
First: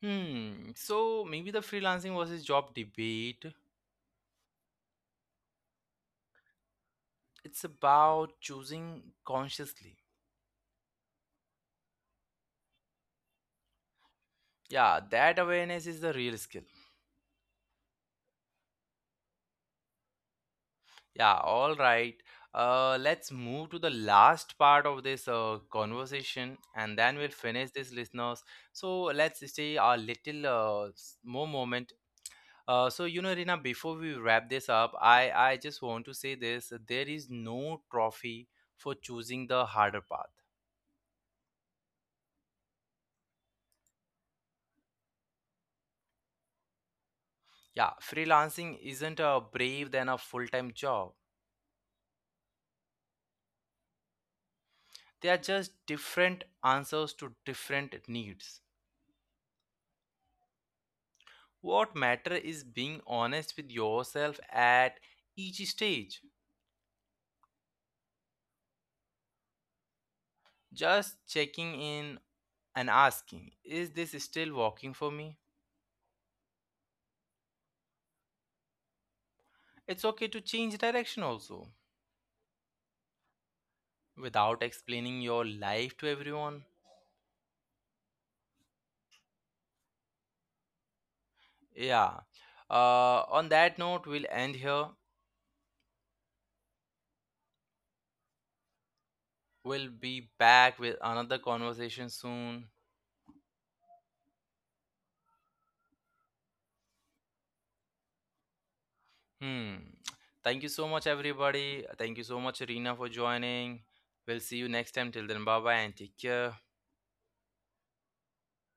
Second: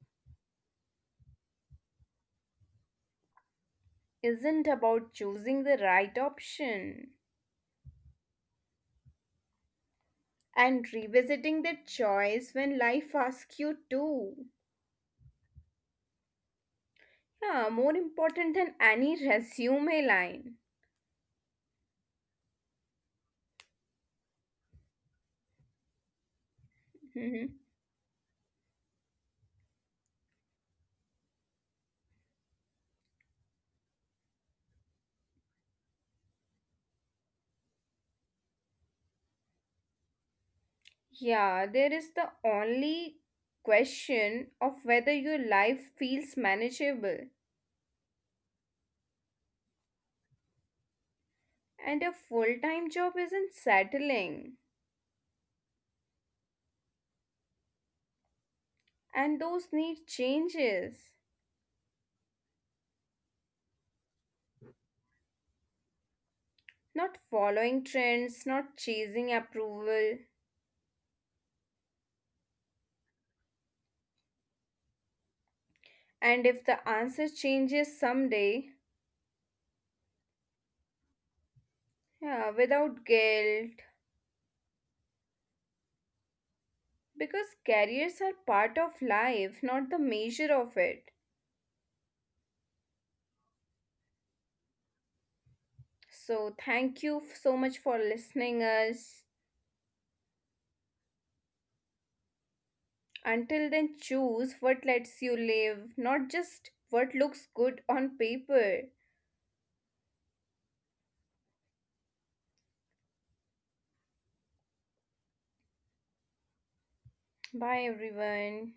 [SPEAKER 1] Hmm. So maybe the freelancing versus job debate,
[SPEAKER 2] Isn't about choosing the right option
[SPEAKER 1] it's about choosing consciously.
[SPEAKER 2] and revisiting that choice when life asks you to.
[SPEAKER 1] Yeah, that awareness is the real skill.
[SPEAKER 2] Yeah, more important than any resume line.
[SPEAKER 1] Yeah, all right. Let's move to the last part of this conversation, and then we'll finish
[SPEAKER 2] Mhm.
[SPEAKER 1] this, listeners. So let's stay a little more moment. So you know, Rina, before we wrap this up, I just want to say this: there is no trophy for choosing the harder path.
[SPEAKER 2] Yeah, there is the only question of whether your life feels manageable.
[SPEAKER 1] Yeah, freelancing isn't a brave than a full-time job.
[SPEAKER 2] And a full time job isn't settling.
[SPEAKER 1] They are just different answers to different needs.
[SPEAKER 2] And those need changes.
[SPEAKER 1] What matter is being honest with yourself at each stage.
[SPEAKER 2] Not following trends, not chasing approval.
[SPEAKER 1] Just checking in and asking, is this still working for me?
[SPEAKER 2] And if the answer changes someday,
[SPEAKER 1] It's okay to change direction also
[SPEAKER 2] yeah, without guilt.
[SPEAKER 1] without explaining your life to everyone.
[SPEAKER 2] Because careers are part of life, not the measure of it.
[SPEAKER 1] Yeah. On that note, we'll end here.
[SPEAKER 2] So thank you f- so much for listening us.
[SPEAKER 1] We'll be back with another conversation soon.
[SPEAKER 2] Until then choose what lets you live, not just what looks good on paper.
[SPEAKER 1] Hmm. Thank you so much, everybody. Thank you so much, Arena, for joining. We'll see you next time. Till then, bye bye and take care.
[SPEAKER 2] Bye everyone.